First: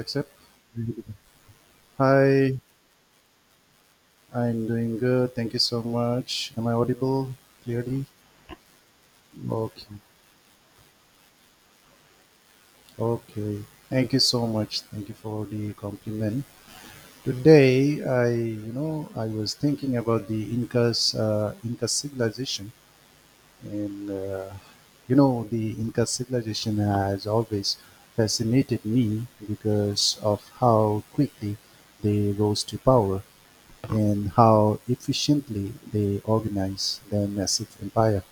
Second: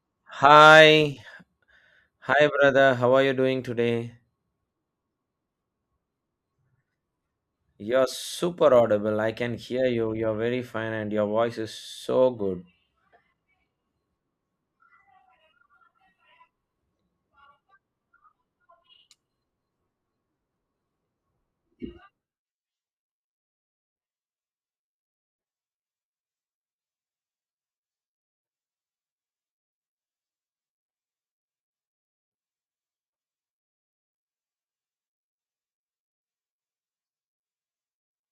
Accept. Hi, hi Hi, brother. How are you doing today? I'm doing good. Thank you so much. Am I audible You're clearly? super audible. I can hear Okay. you. You're very fine and your voice is so good. Okay. Thank you so much. Thank you for the compliment. Today, I I was thinking about the Incas, Inca civilization, and the Inca civilization has always fascinated me because of how quickly they rose to power and how efficiently they organize their massive empire.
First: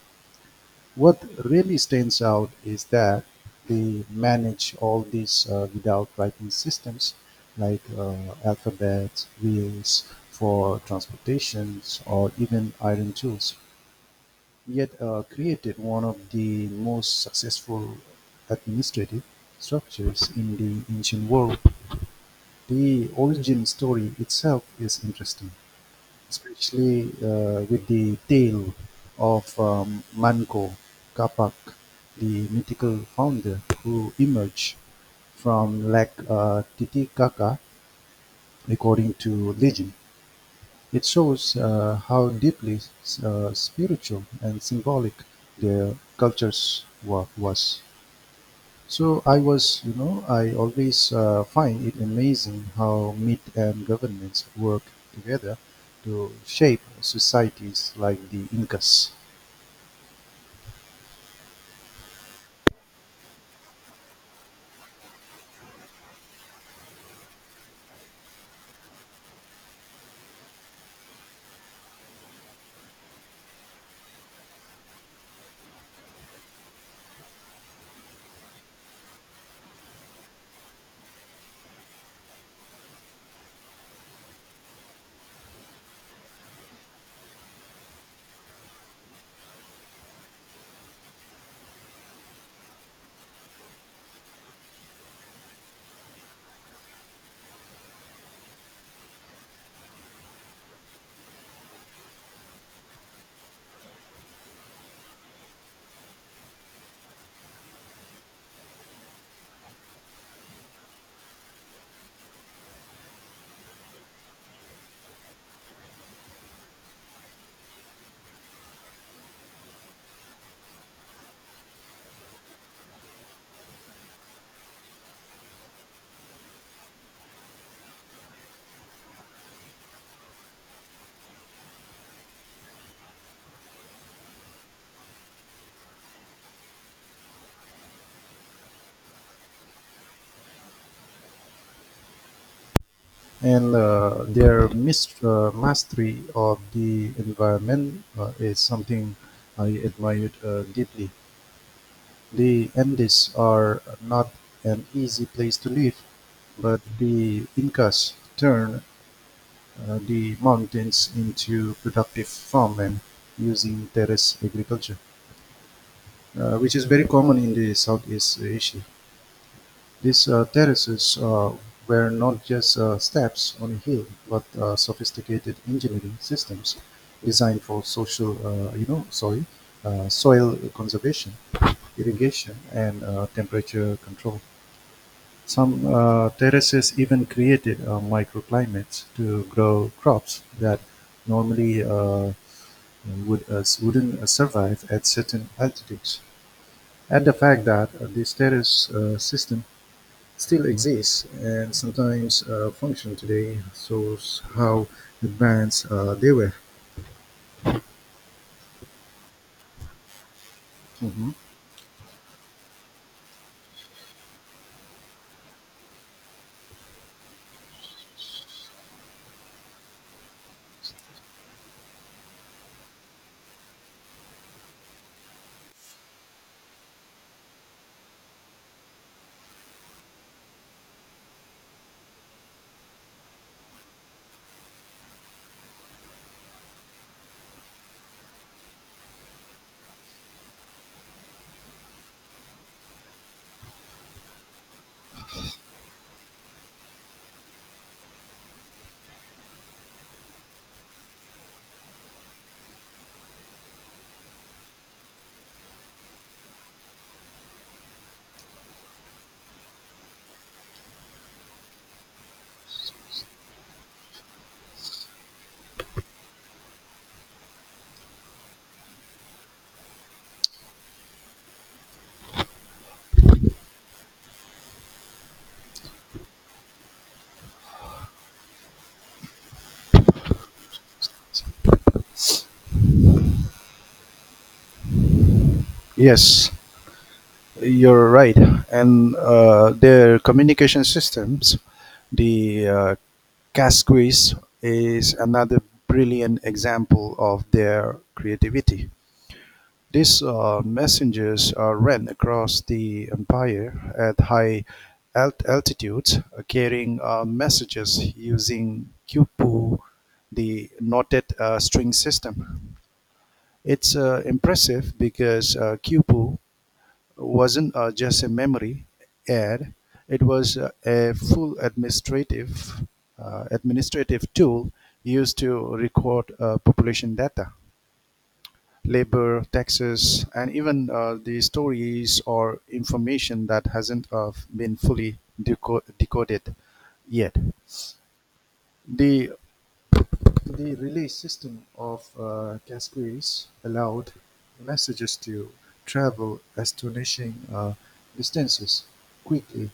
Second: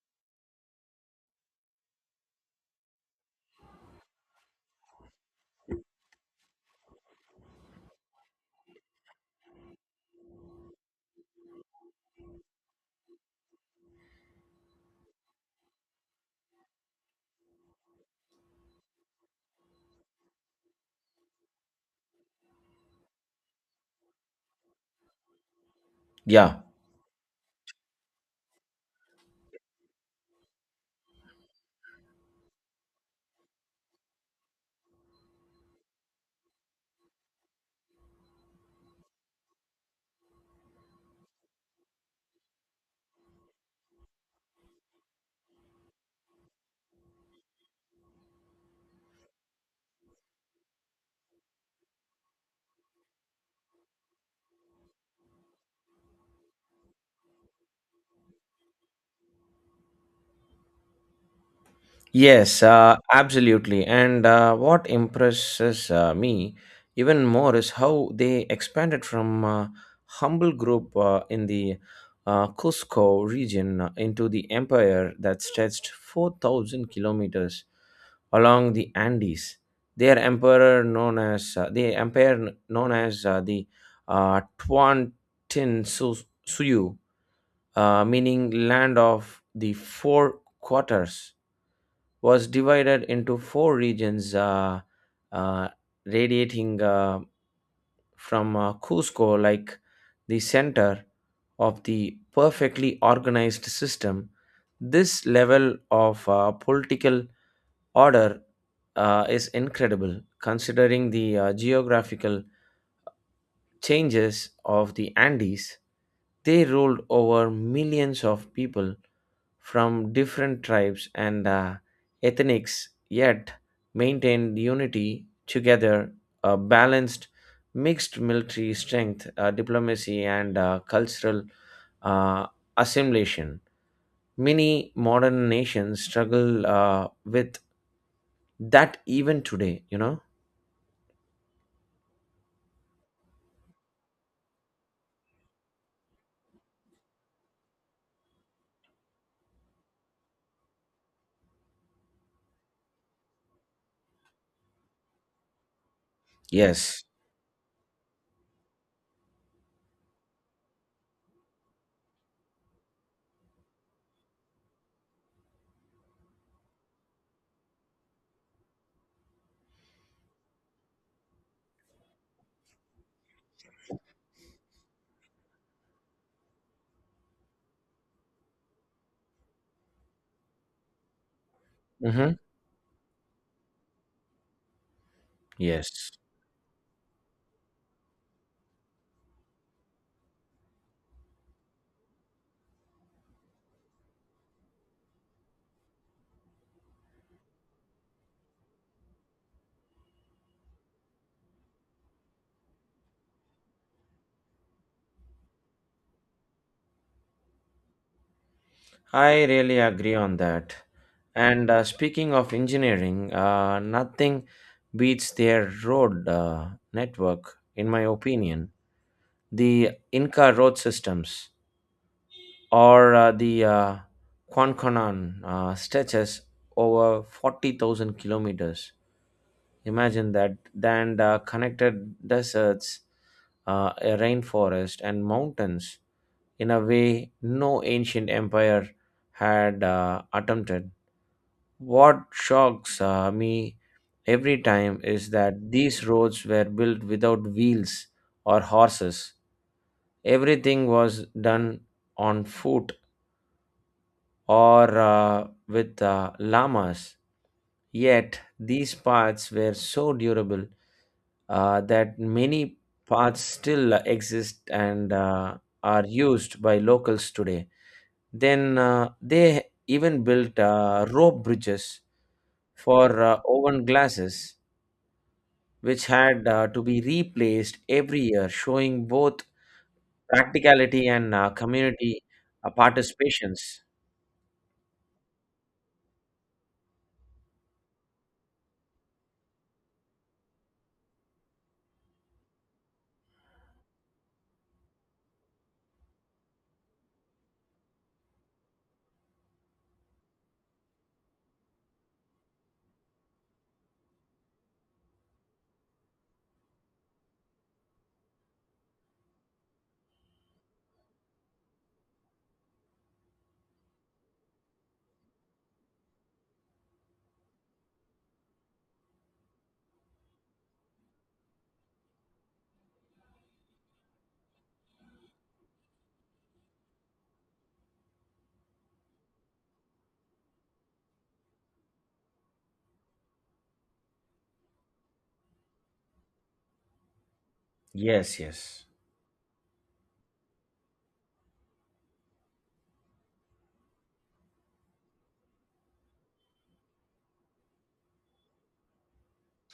What really stands out is that they manage all this without writing systems like alphabets, wheels for transportations, or even iron tools, yet created one of the most successful administrative structures in the ancient world. The origin story itself is interesting, Yeah. especially with the tale of Manco Capac, the mythical founder who emerged from Lake Titicaca, according to legend. It shows how deeply spiritual and symbolic their cultures was. So I was, I always find it amazing how myth and governments work together to shape societies like the Incas. Yes, absolutely. And what impresses me even more is how they expanded from humble group in the Cusco region into the empire that stretched 4,000 kilometers along the Andes. Their emperor known as the empire known as the Tuantin Suyu, meaning land of the four quarters, was divided into four regions uh, radiating from Cusco, like the center of the perfectly organized system. This level of political order is incredible considering the geographical changes of the Andes. They ruled over millions of people from different tribes and ethnics, yet maintained unity together, a balanced, mixed military strength, diplomacy, and cultural uh, assimilation. Many modern nations struggle with that even today, you know? And their mastery of the environment is something I admired deeply. The Andes are not an easy place to live, but Yes. the Incas turned the mountains into productive farmland using terrace agriculture, which is very common in the Southeast Asia. These terraces were not just steps on a hill, but sophisticated engineering systems designed for social, you know, sorry, soil conservation, hmm irrigation, and temperature control. Some Yes. Terraces even created microclimates to grow crops that normally wouldn't survive at certain altitudes, and the fact that the status system still exists and sometimes function today shows how advanced they were. I really agree on that. Mhm. And speaking of engineering, nothing beats their road network, in my opinion. The Inca road systems or the Quanconan stretches over 40,000 kilometers. Imagine that. Then the connected deserts, a rainforest, and mountains in a way no ancient empire had attempted. What shocks me every time is that these roads were built without wheels or horses. Everything was done on foot or with llamas. Yet these paths were so durable that many paths still exist and are used by locals today. Then they even built rope bridges for oven glasses, which had to be replaced every year, showing both practicality and community participations. Yes, you're right. And their communication systems, the Casquis, is another brilliant example of their creativity. These messengers are ran across the Empire at high altitudes, carrying messages using "qubpu", the knotted string system. It's impressive because qubpu wasn't just a memory aid; it was a full administrative tool used to record population data, labor, taxes, and even the stories or information that hasn't been fully decoded yet. Yes, yes, The, the relay system of Casquets allowed messages to travel astonishing distances quickly,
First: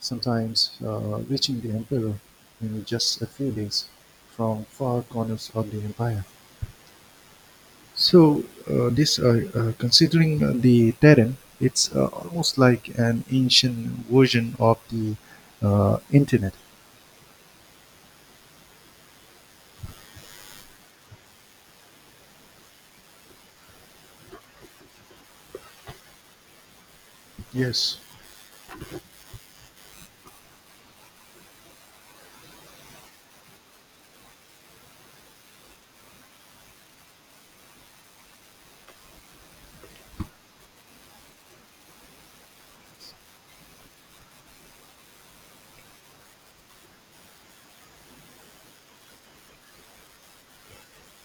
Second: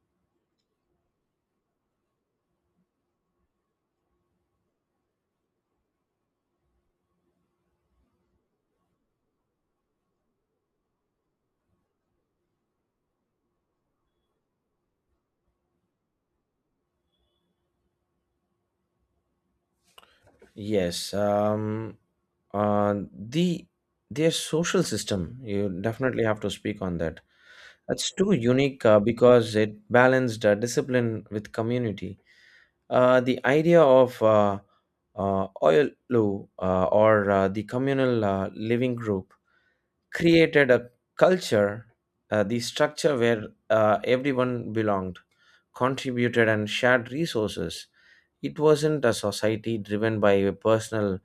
sometimes reaching the emperor in just a few days from far corners of the empire. So considering the terrain, it's almost like an ancient version of the internet. yes. Uh, the their social system, you definitely have to speak on that. Yes. That's too unique because it balanced discipline with community. The idea of oil or the communal living group created a culture, the structure where everyone belonged, contributed, and shared resources. It wasn't a society driven by a personal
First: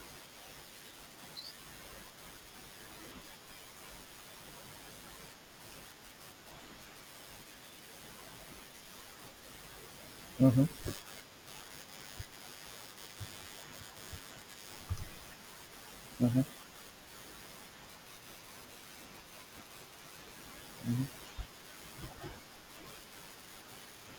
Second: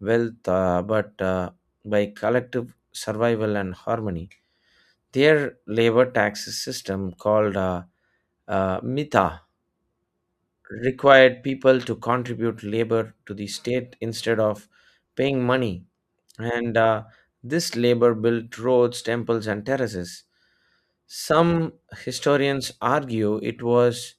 wealth, but by collective survival and harmony. Their labor tax system, called MITA, Hmm. required people to contribute labor to the state instead of paying money, Hmm. and this labor built roads, temples, and terraces. Hmm. Some historians argue it was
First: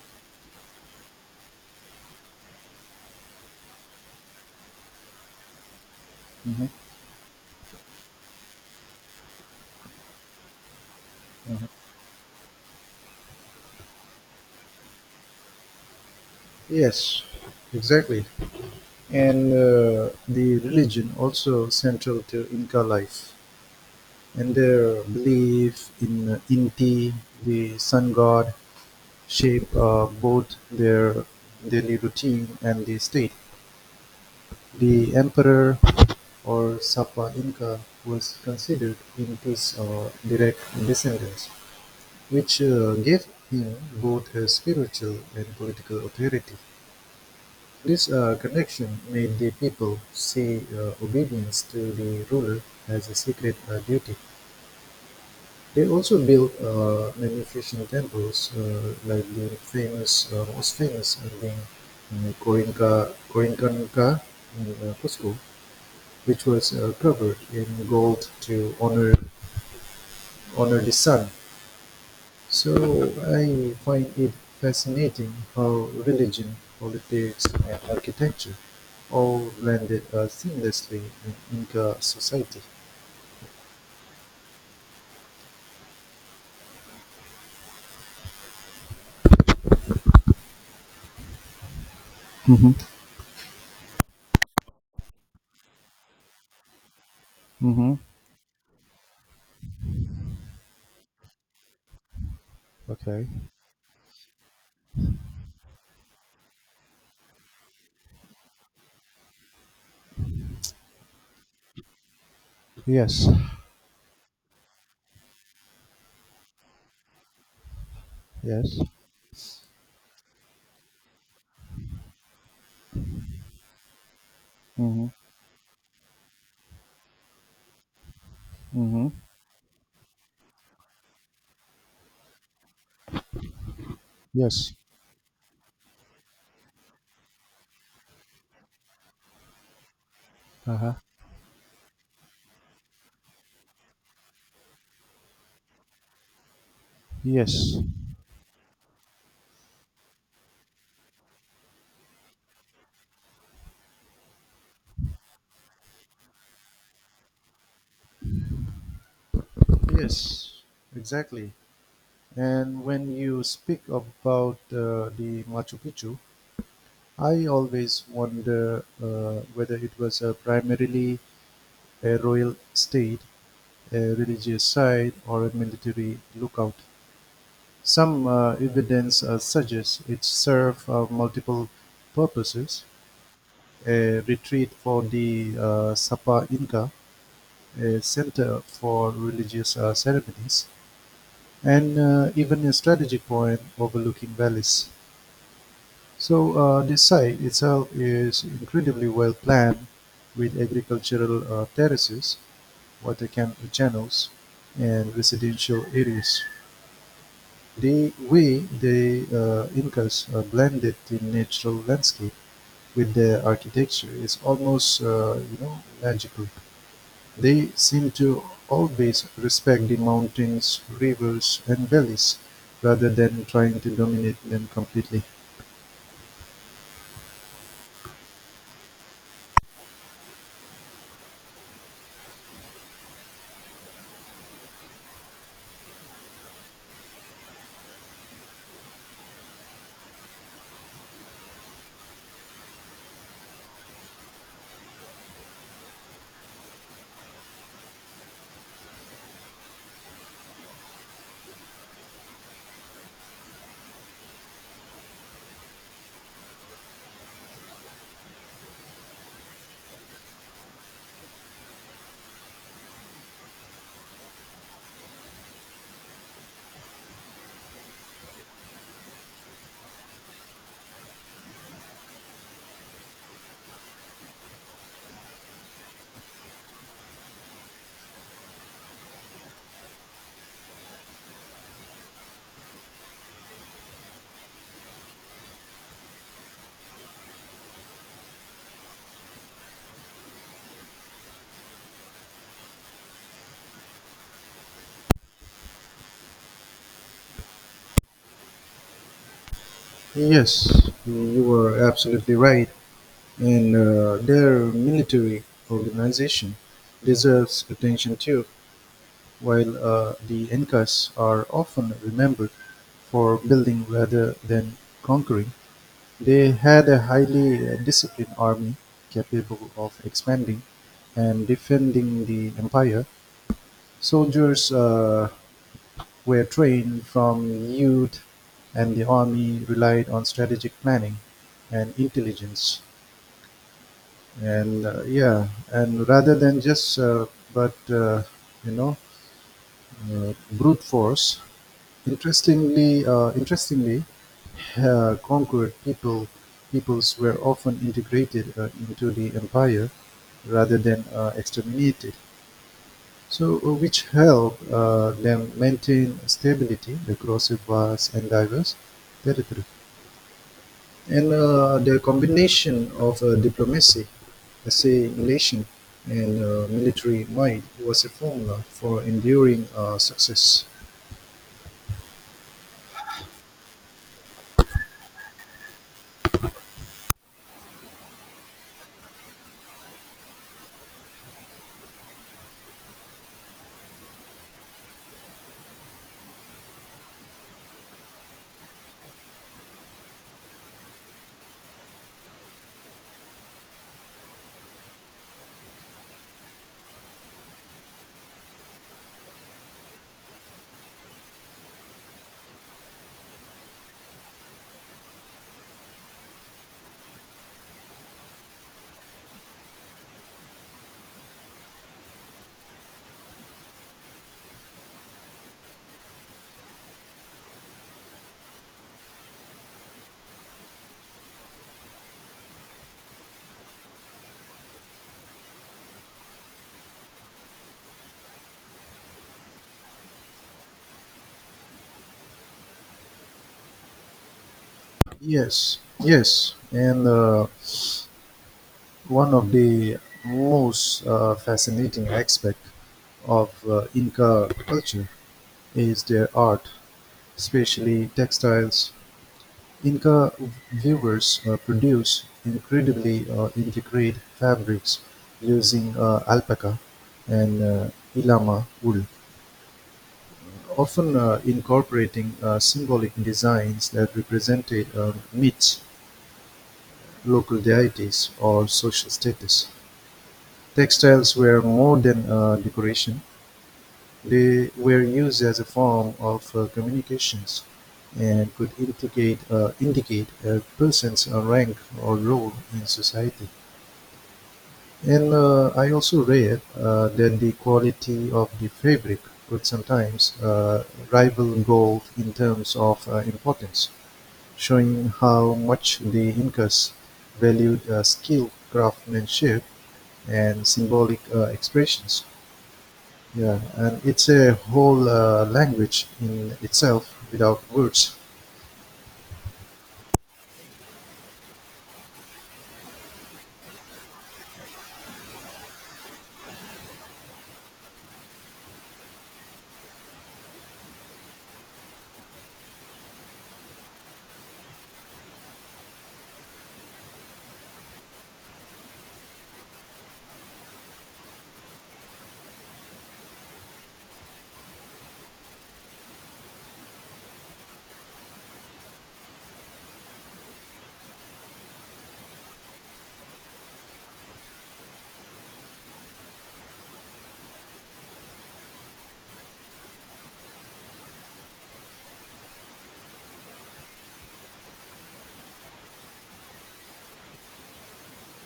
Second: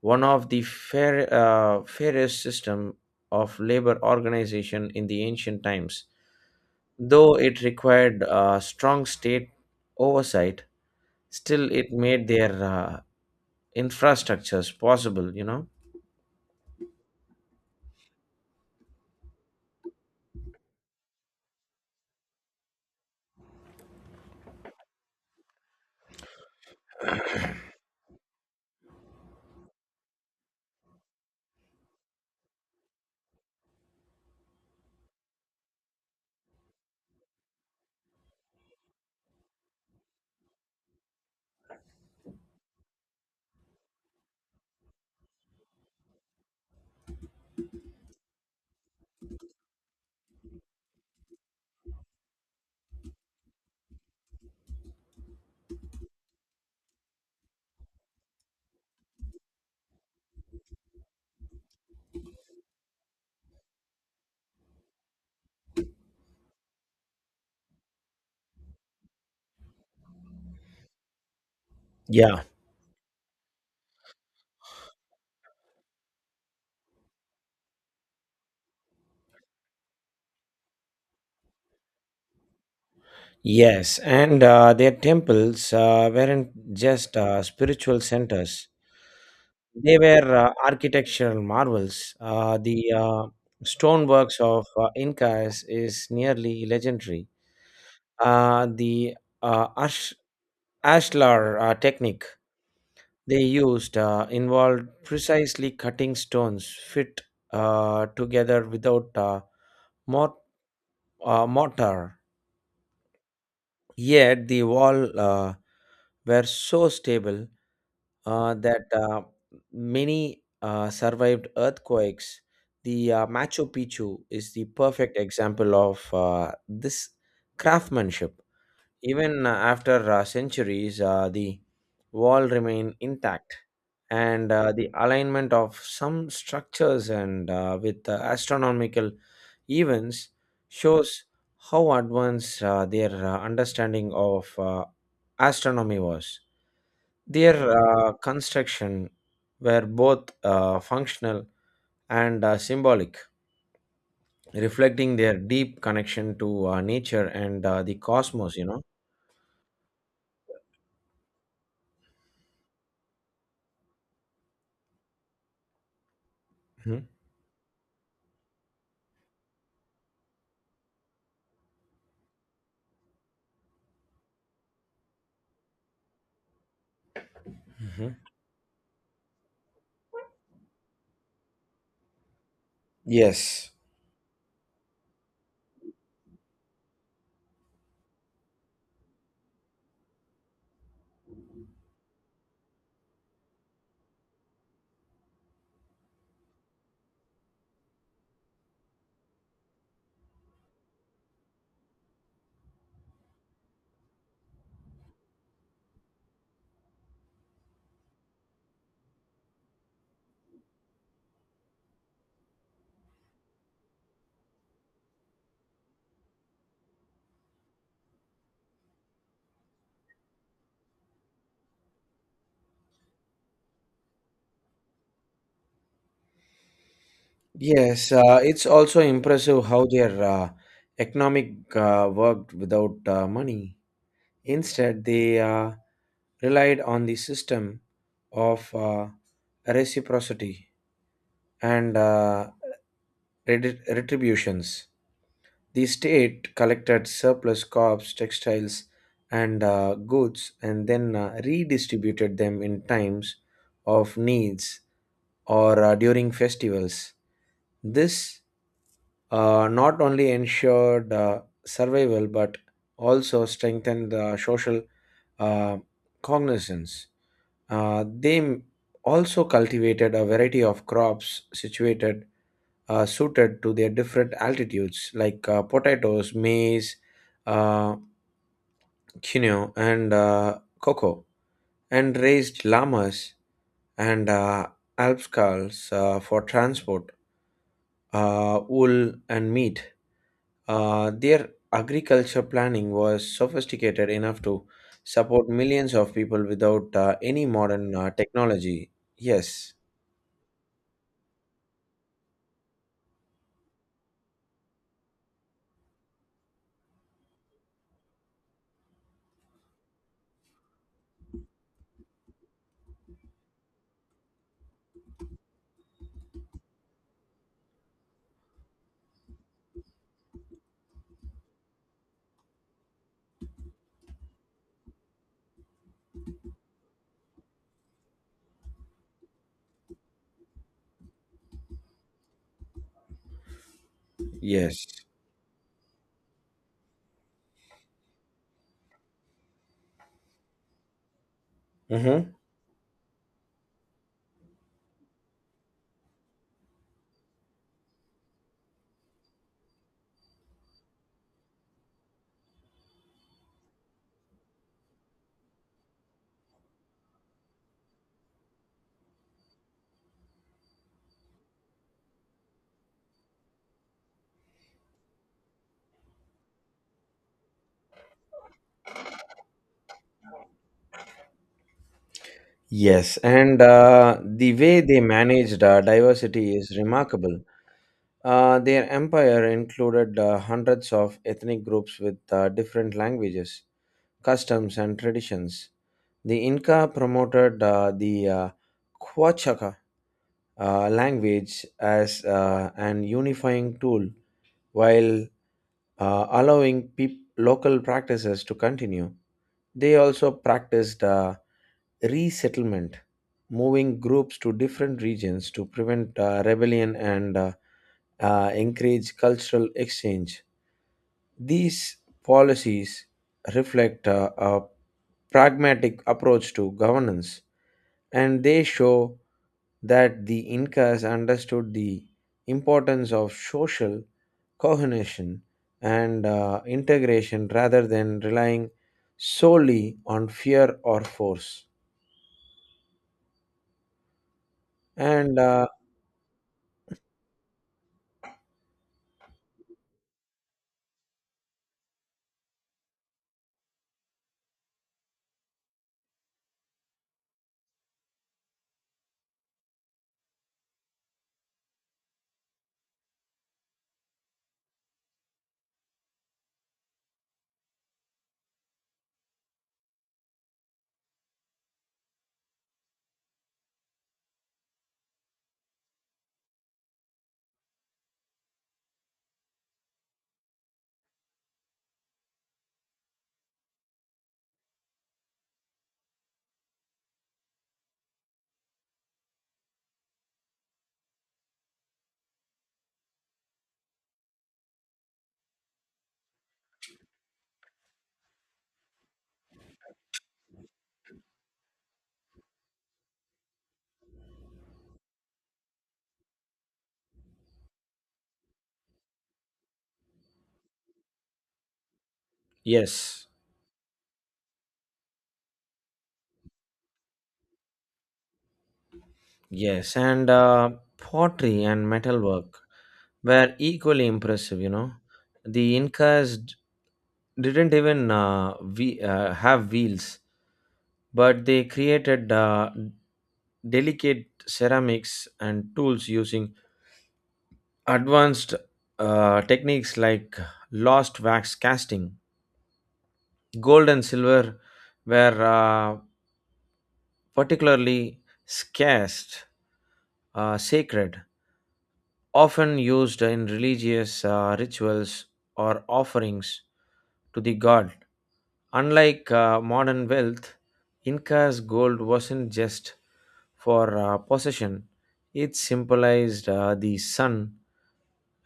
one of the fairest system of labor organization in the ancient times. Hmm. Though it required strong state oversight, Hmm. still it made their infrastructures possible, you know? Yes, exactly. And the religion also central to Inca life and their belief in Inti, the sun god, shape both their daily routine and the state. The emperor or Sapa Inca was considered Incas or direct descendants, which gave him both his spiritual and political authority. This connection made the people see obedience to the ruler as a sacred duty. They also built magnificent temples, most famous being Corincanca in Cusco, which was covered in gold to honor the sun. Yeah. So I find it fascinating how religion, politics, and architecture all blended seamlessly in Inca society. Yes, and their temples weren't just spiritual centers, they were architectural marvels. Mm-hmm. The stoneworks of Incas is nearly legendary. Mm-hmm. The uh, ash- ashlar technique Okay. they used involved precisely cutting stones fit together without mort- mortar. Yes. Yet the wall were so stable Yes. that many survived earthquakes. The Machu Picchu is the Mm-hmm. perfect example of this craftsmanship. Mm-hmm. Even after centuries, the wall remained intact and Yes. the alignment of some structures and with astronomical events Uh-huh. shows how advanced their understanding of astronomy was. Their Yes. Construction were both functional and symbolic, reflecting their deep connection to nature and the cosmos. You know. Yes, exactly. And when you speak about the Machu Picchu, Mhm. I always wonder whether it was a primarily a royal state, a religious site, or a military lookout. Mhm. Some evidence suggests it served multiple purposes: Yes. a retreat for the Sapa Inca, a center for religious ceremonies, and even a strategic point overlooking valleys. So the site itself is incredibly well planned with agricultural terraces, water channels, and residential areas. The way the Incas blended the natural landscape with their architecture is almost, magical. They seem to always respect the mountains, rivers, and valleys rather than trying to dominate them completely. Yes, it's also impressive how their economic worked without money. Instead, they relied on the system of reciprocity and retributions. The state collected surplus crops, textiles, and goods, and then redistributed them in times of needs or during festivals. This not only ensured survival but also strengthened the social uh, cognizance. They also cultivated a variety of crops situated suited to their different altitudes, like potatoes, maize, uh, quinoa, and cocoa, and raised llamas and alpacas for transport, wool, and meat. Their agriculture planning was sophisticated enough to support millions of people without any modern technology. Yes, Yes, you were absolutely right. And their military organization deserves attention too, while the Incas are often remembered for building rather than conquering. They had a highly disciplined army capable of expanding and defending the empire. Soldiers were trained from youth, and the army relied on strategic planning and intelligence. yes. And yeah and rather than just but you know Brute force, Mm-hmm. Interestingly conquered peoples were often integrated into the empire rather than exterminated, which helped them maintain stability across a vast and diverse territory. And the combination of diplomacy, assay relation, and military might was a formula for enduring success. Yes, and the way they managed diversity is remarkable. Their empire included hundreds of ethnic groups with different languages, customs, and traditions. The Inca promoted the Quechua language as an unifying tool while allowing local practices to continue. They also practiced resettlement, moving groups to different regions to prevent rebellion and encourage cultural exchange. These policies reflect a pragmatic approach to governance and they show that the Incas understood the importance of social cohesion and integration rather than relying solely on fear or force. And uh, Yes, yes. And one of the most fascinating aspects of Inca culture is their art, especially textiles. Inca weavers produce incredibly intricate fabrics using alpaca and llama wool, often incorporating symbolic designs that represented myths, local deities, or social status. Textiles were more than decoration. They were used as a form of communications and could indicate a person's rank or role in society. And I also read that the quality of the fabric could sometimes rival gold in terms of importance, showing how much the Incas valued skilled craftsmanship and symbolic expressions. yes, Yeah, and it's a whole language in itself without words. yes, and pottery and metalwork were equally impressive, you know. The Incas didn't even have wheels, but they created delicate ceramics and tools using advanced techniques like lost wax casting. Gold and silver were particularly scarce, sacred, often used in religious rituals or offerings to the god. Unlike modern wealth, Inca's gold wasn't just for possession, it symbolized the sun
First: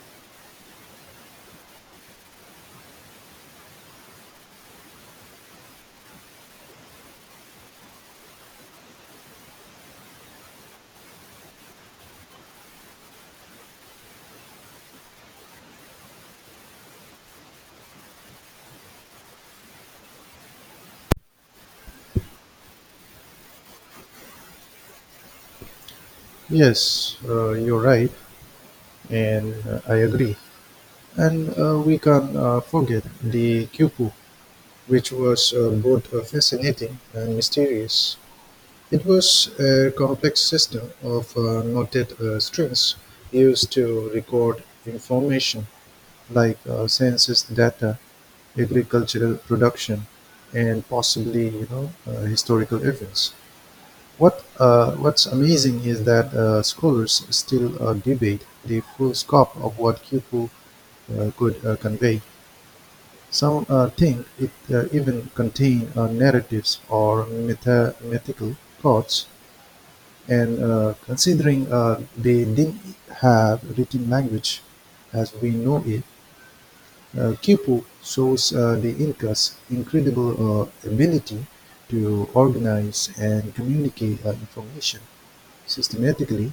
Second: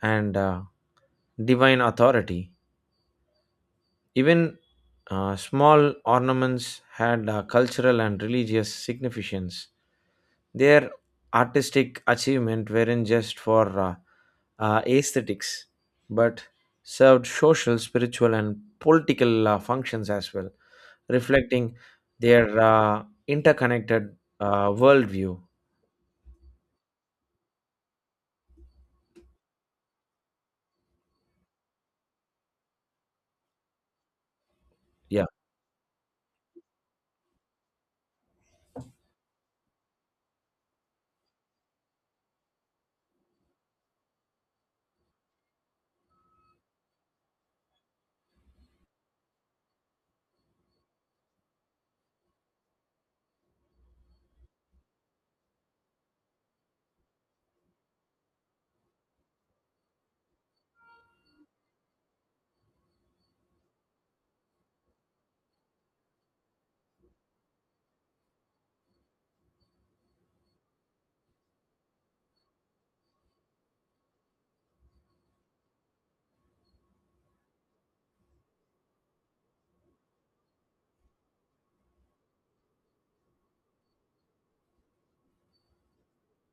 and divine authority. Even small ornaments had cultural and religious significance. Their artistic achievement weren't just for aesthetics, but served social, spiritual, and political functions as well, reflecting their interconnected worldview. Yes, you're right, and I agree. And we can forget the Kyopu, which Yeah. was both fascinating and mysterious. It was a complex system of knotted strings used to record information like census data, agricultural production, and possibly historical events. What's amazing is that scholars still debate the full scope of what Khufu could convey. Some think it even contained narratives or mythical thoughts, and considering they didn't have written language as we know it, Quipu shows the Incas' incredible ability to organize and communicate information systematically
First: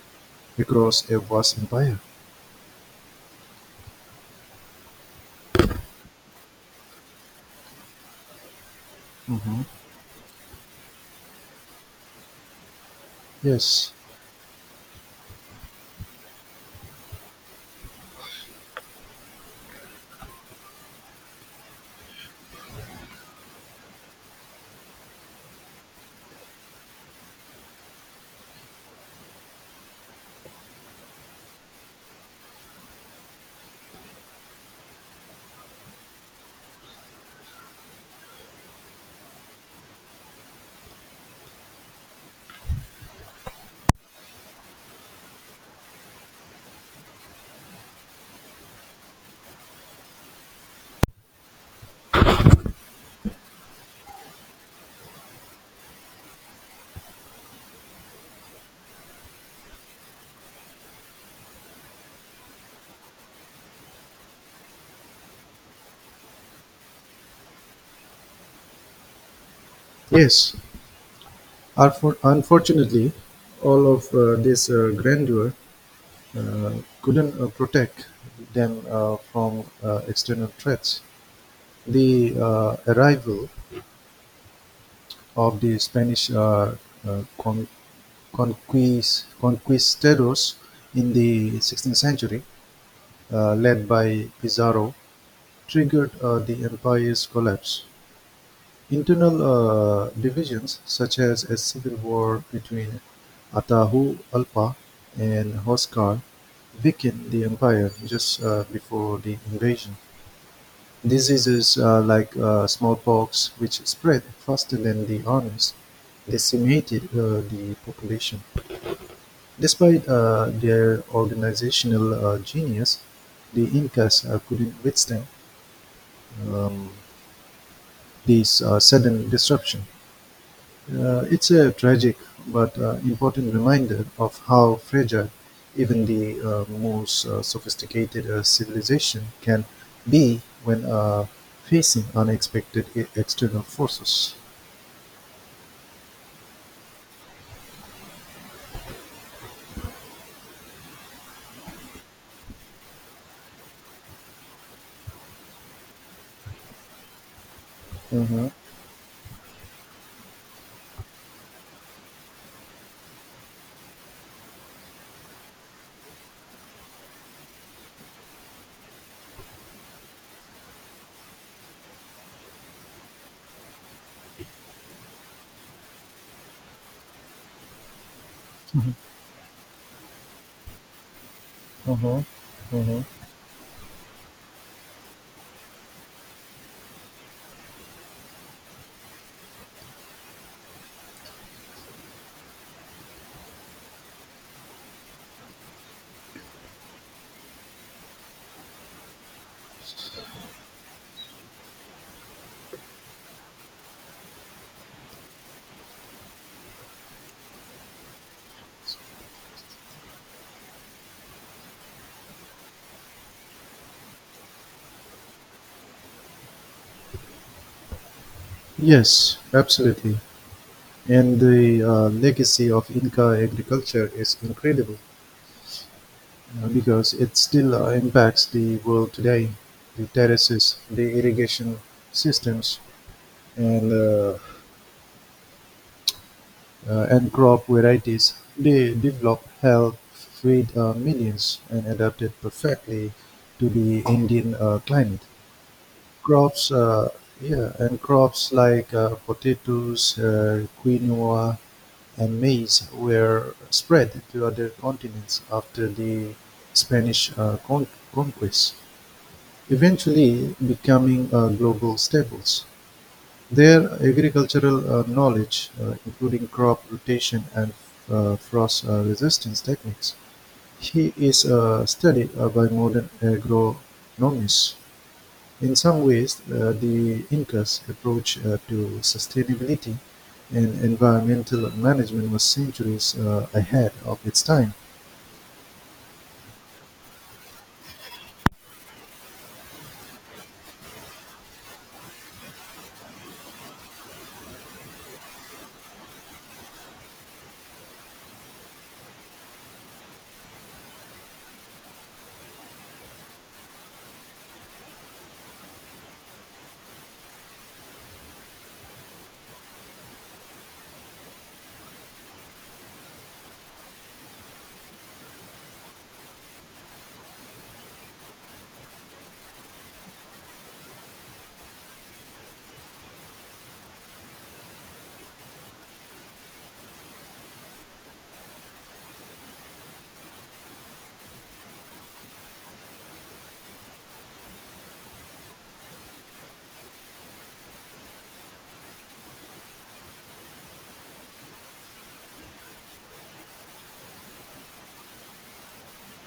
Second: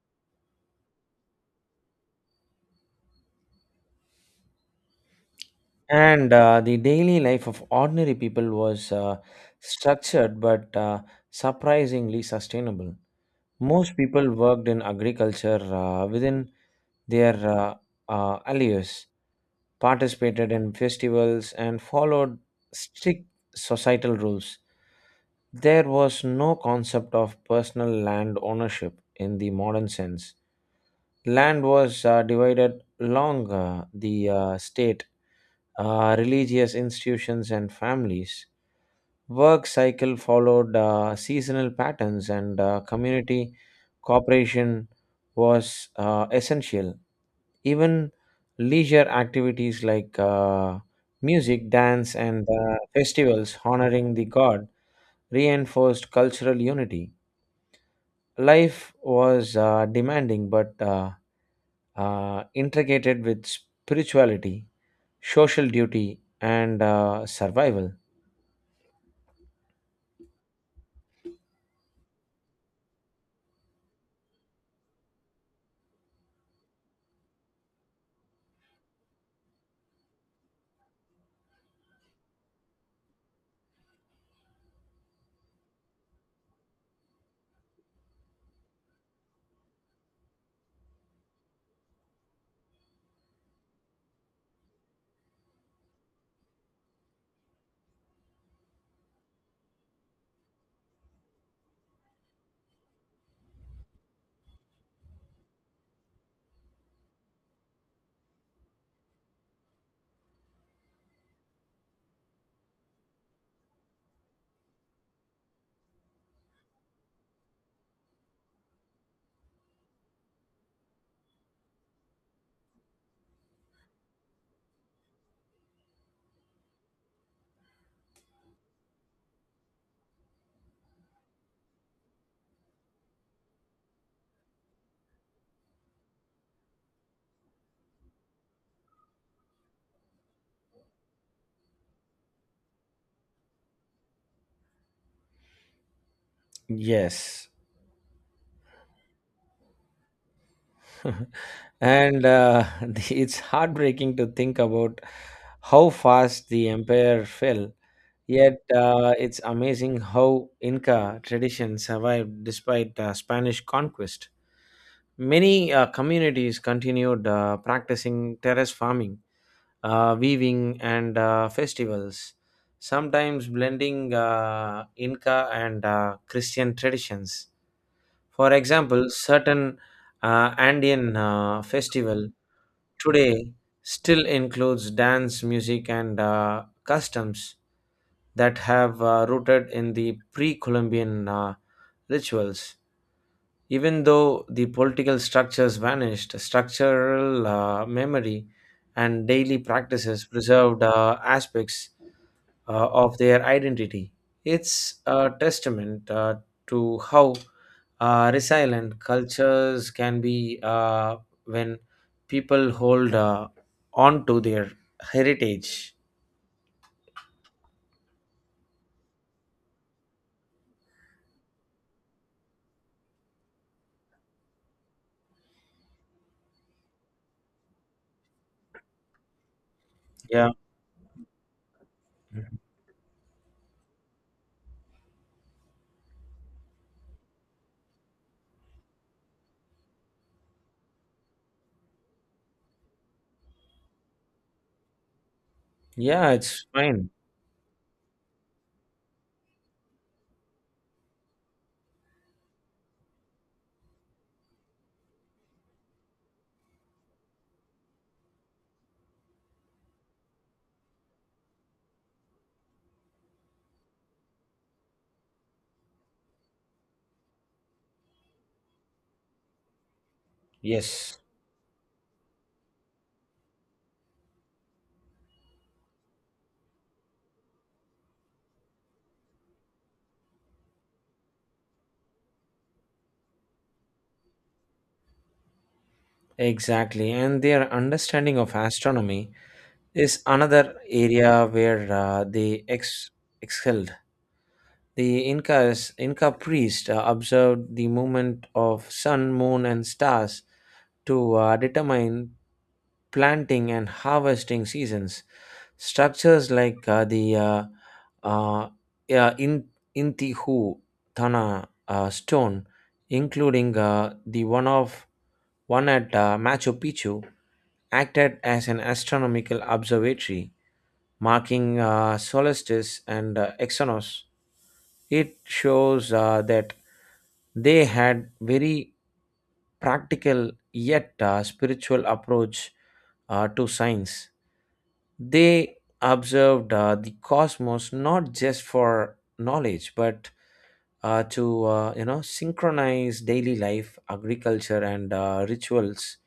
across a vast empire. And the daily life of ordinary people was structured but surprisingly sustainable. Yes, Most people worked in agriculture within their alleys, participated in festivals, and followed strict societal rules. There was no concept of personal land ownership in the modern sense. Land was divided along the state, religious institutions, and families work cycle followed seasonal patterns and community cooperation was essential. Even leisure activities like music, dance, and festivals honoring the god reinforced cultural unity. Life was demanding but integrated with spirituality, social duty, and survival. yes. Unfortunately, all of this grandeur uh, couldn't protect them from external threats. The arrival of the Spanish uh, con- conquistadors in the 16th century, led by Pizarro, triggered the empire's collapse. Internal divisions, such as a civil war between Atahu Alpa and Hoshkar, weakened the empire just before the invasion. Diseases like smallpox, which spread faster than the armies, decimated the population. Despite their organizational genius, the Incas couldn't withstand um, this sudden disruption. It's a tragic but important reminder of how fragile even the most sophisticated civilization can be when facing unexpected external forces. Yes. And it's heartbreaking to think about how fast the empire fell. Mm-hmm. Yet it's amazing how Inca tradition survived despite Spanish conquest. Many communities continued practicing terrace farming, weaving, and festivals, sometimes blending Inca and Christian traditions. For example, certain Andean Mm-hmm. festival Mm-hmm. today still includes dance, music, and customs that have rooted in the pre-Columbian rituals. Even though the political structures vanished, structural memory and daily practices preserved aspects of their identity. It's a testament to how resilient cultures can be when people hold on to their heritage. Yes, absolutely. And the legacy of Inca agriculture is incredible because it still impacts the world today. The Yeah, terraces, the irrigation systems, and uh, and crop varieties they developed helped feed millions and adapted perfectly to the Indian climate. yeah, it's Crops, fine. uh, yeah, and crops like potatoes, quinoa, and maize were spread to other continents after the Spanish conquest, eventually becoming global staples. Their agricultural knowledge, including crop rotation and frost resistance techniques, he Yes, is studied by modern agronomists. In some ways, the Incas' approach to sustainability and environmental management was centuries ahead of its time, exactly. And their understanding of astronomy is another area where they excelled. The Incas, Inca priest observed the movement of sun, moon, and stars to determine planting and harvesting seasons. Structures like the uh, yeah, in, Intihu Thana stone, including the one at Machu Picchu, acted as an astronomical observatory, marking solstice and exonos. It shows that they had very practical yet spiritual approach to science. They observed the cosmos not just for knowledge, but to synchronize daily life, agriculture, and rituals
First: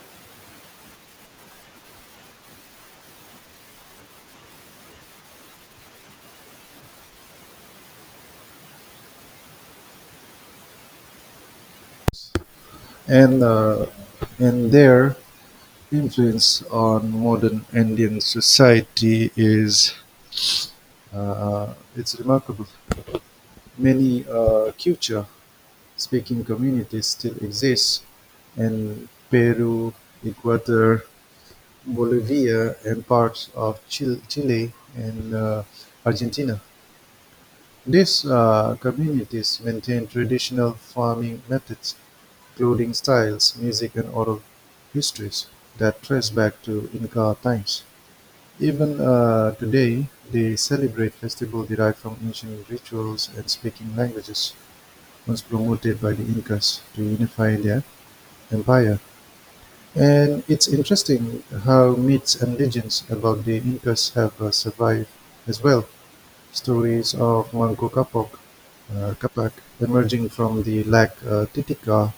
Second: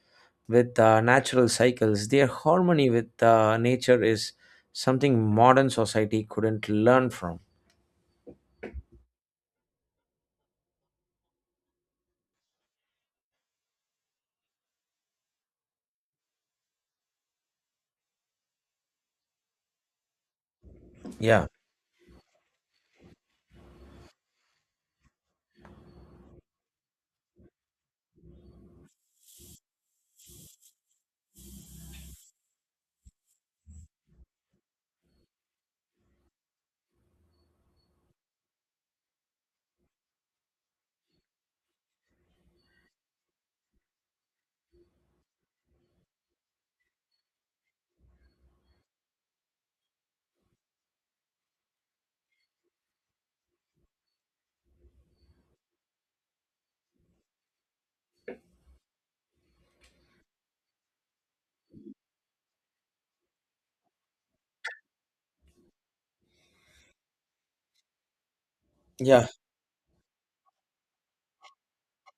with natural cycles. Their harmony with nature is something modern society couldn't learn from. and uh, and their influence on modern Indian society is Yeah. It's remarkable. Many Quechua-speaking communities still exist in Peru, Ecuador, Bolivia, and parts of Chile and Argentina. These communities maintain traditional farming methods, clothing styles, music, and oral histories that trace back to Inca times. Even today, they celebrate festivals derived from ancient rituals and speaking languages was promoted by the Incas to unify their empire. And it's interesting how myths and legends about the Incas have survived as well. Stories of Yeah. Capac emerging from the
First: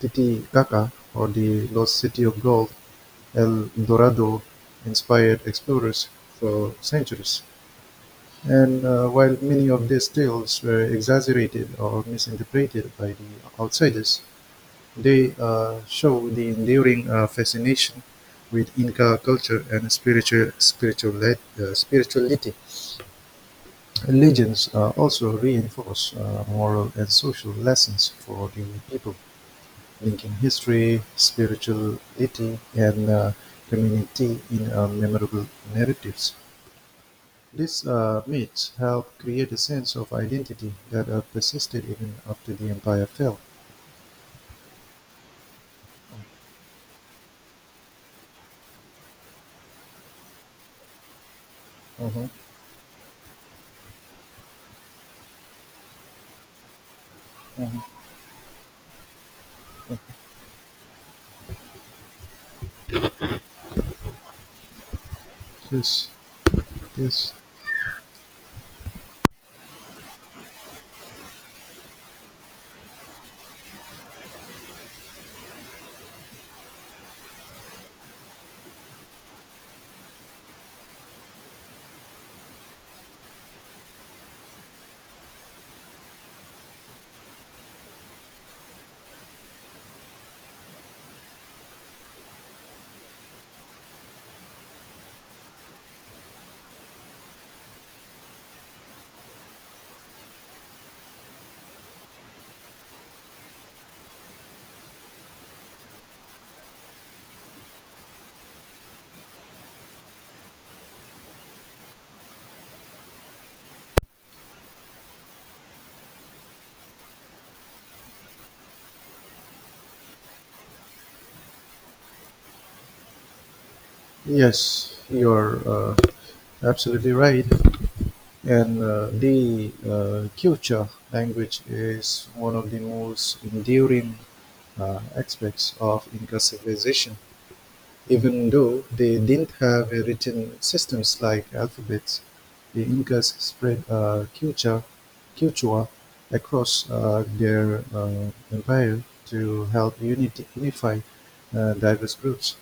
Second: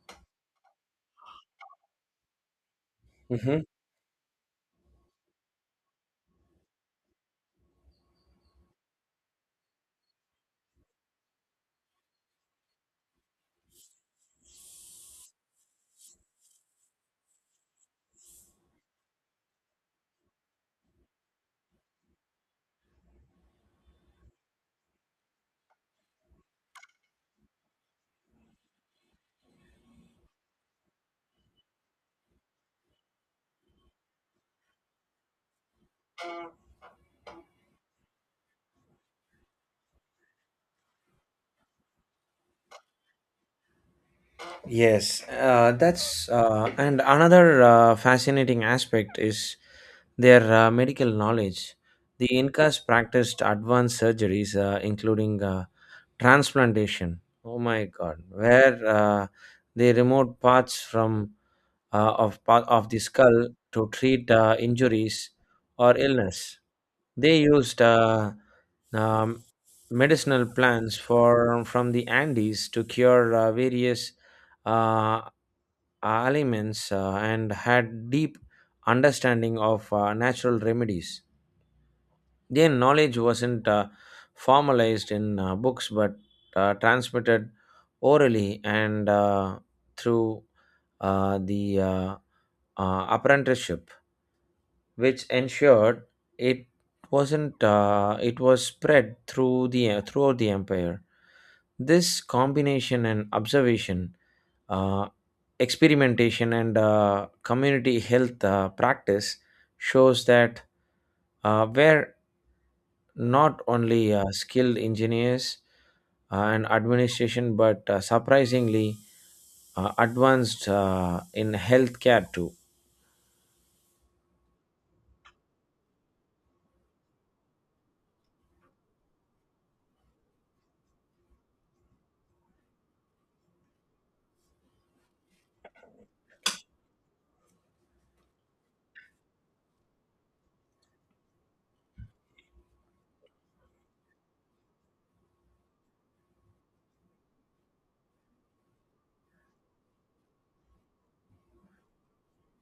Titicaca, or the lost city of gold, Mhm. El Dorado, inspired explorers for centuries. And while many of these tales were exaggerated or misinterpreted by the outsiders, they show the enduring fascination with Inca culture and spirituality. Legends also reinforce moral and social lessons for the people, linking history, spirituality, and community in memorable narratives. These myths help create a sense of identity that persisted even after the empire fell. Yes, that's and another fascinating aspect is their medical knowledge. The Mhm, Incas practiced advanced surgeries, including transplantation. Oh mhm. my God, where they removed parts from of part of the skull to treat injuries or Yes, illness. yes. They used um, medicinal plants for from the Andes to cure various uh, ailments and had deep understanding of natural remedies. Their knowledge wasn't formalized in books but transmitted orally and through the apprenticeship, which ensured it wasn't it was spread throughout the empire. This combination and observation, uh, experimentation, and community health practice shows that where not only skilled engineers and administration, but surprisingly advanced in healthcare too. Yes, you're absolutely right. And the Kiocha language is one of the most enduring aspects of Inca civilization, even though they didn't have a written systems like alphabets. The Incas spread Quechua across their empire to help unify diverse groups.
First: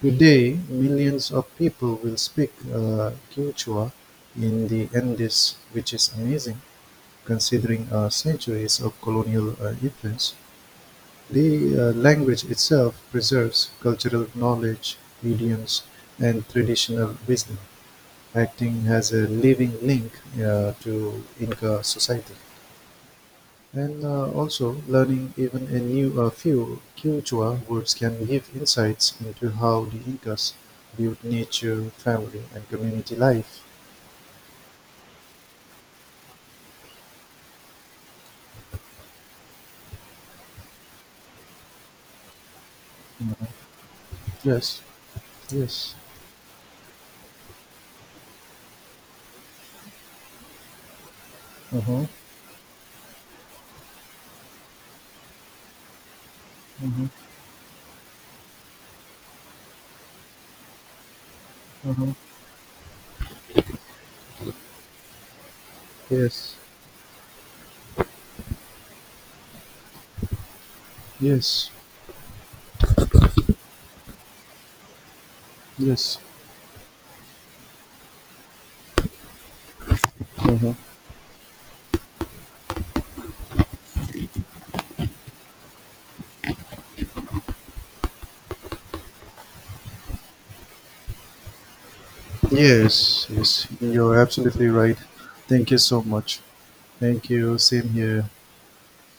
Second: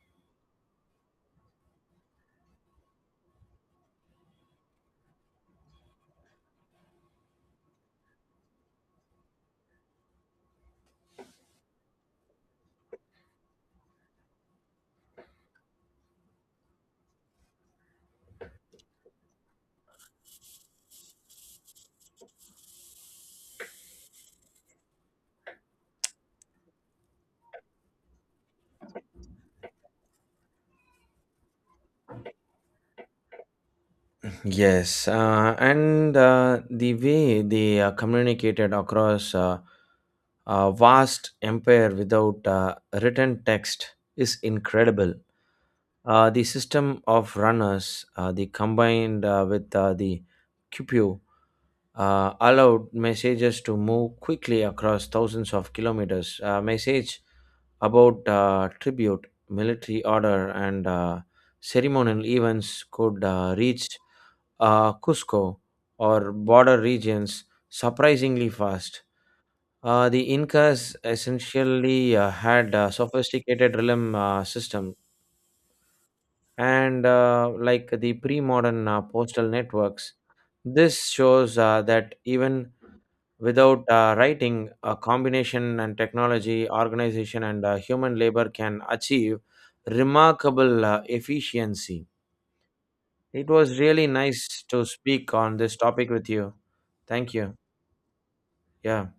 Today, millions of people will speak Quechua in the Andes, which is amazing considering centuries of colonial influence. The language itself preserves cultural knowledge, idioms, and traditional wisdom, acting as a living link to Inca society. And also, learning even a few Quechua words can give insights into how the Incas viewed nature, family, and community life. Yes, and the way they communicated across a vast empire without written text is Yes, incredible. yes, The system of runners, the combined with the cupoe uh-huh, allowed messages to move quickly across thousands of kilometers. A message uh-huh, about tribute, military order, and uh-huh. ceremonial events could reach Cusco or Yes, border regions surprisingly fast. The Incas yes, essentially had a sophisticated realm system yes, and like the pre-modern postal networks. uh-huh. This shows that even without writing, a combination and technology, organization, and human labor can achieve remarkable efficiency. Yes, It yes. was really You're nice absolutely to right. speak on Thank this you so topic with much. you. Thank Thank you. you. Same here. Yeah.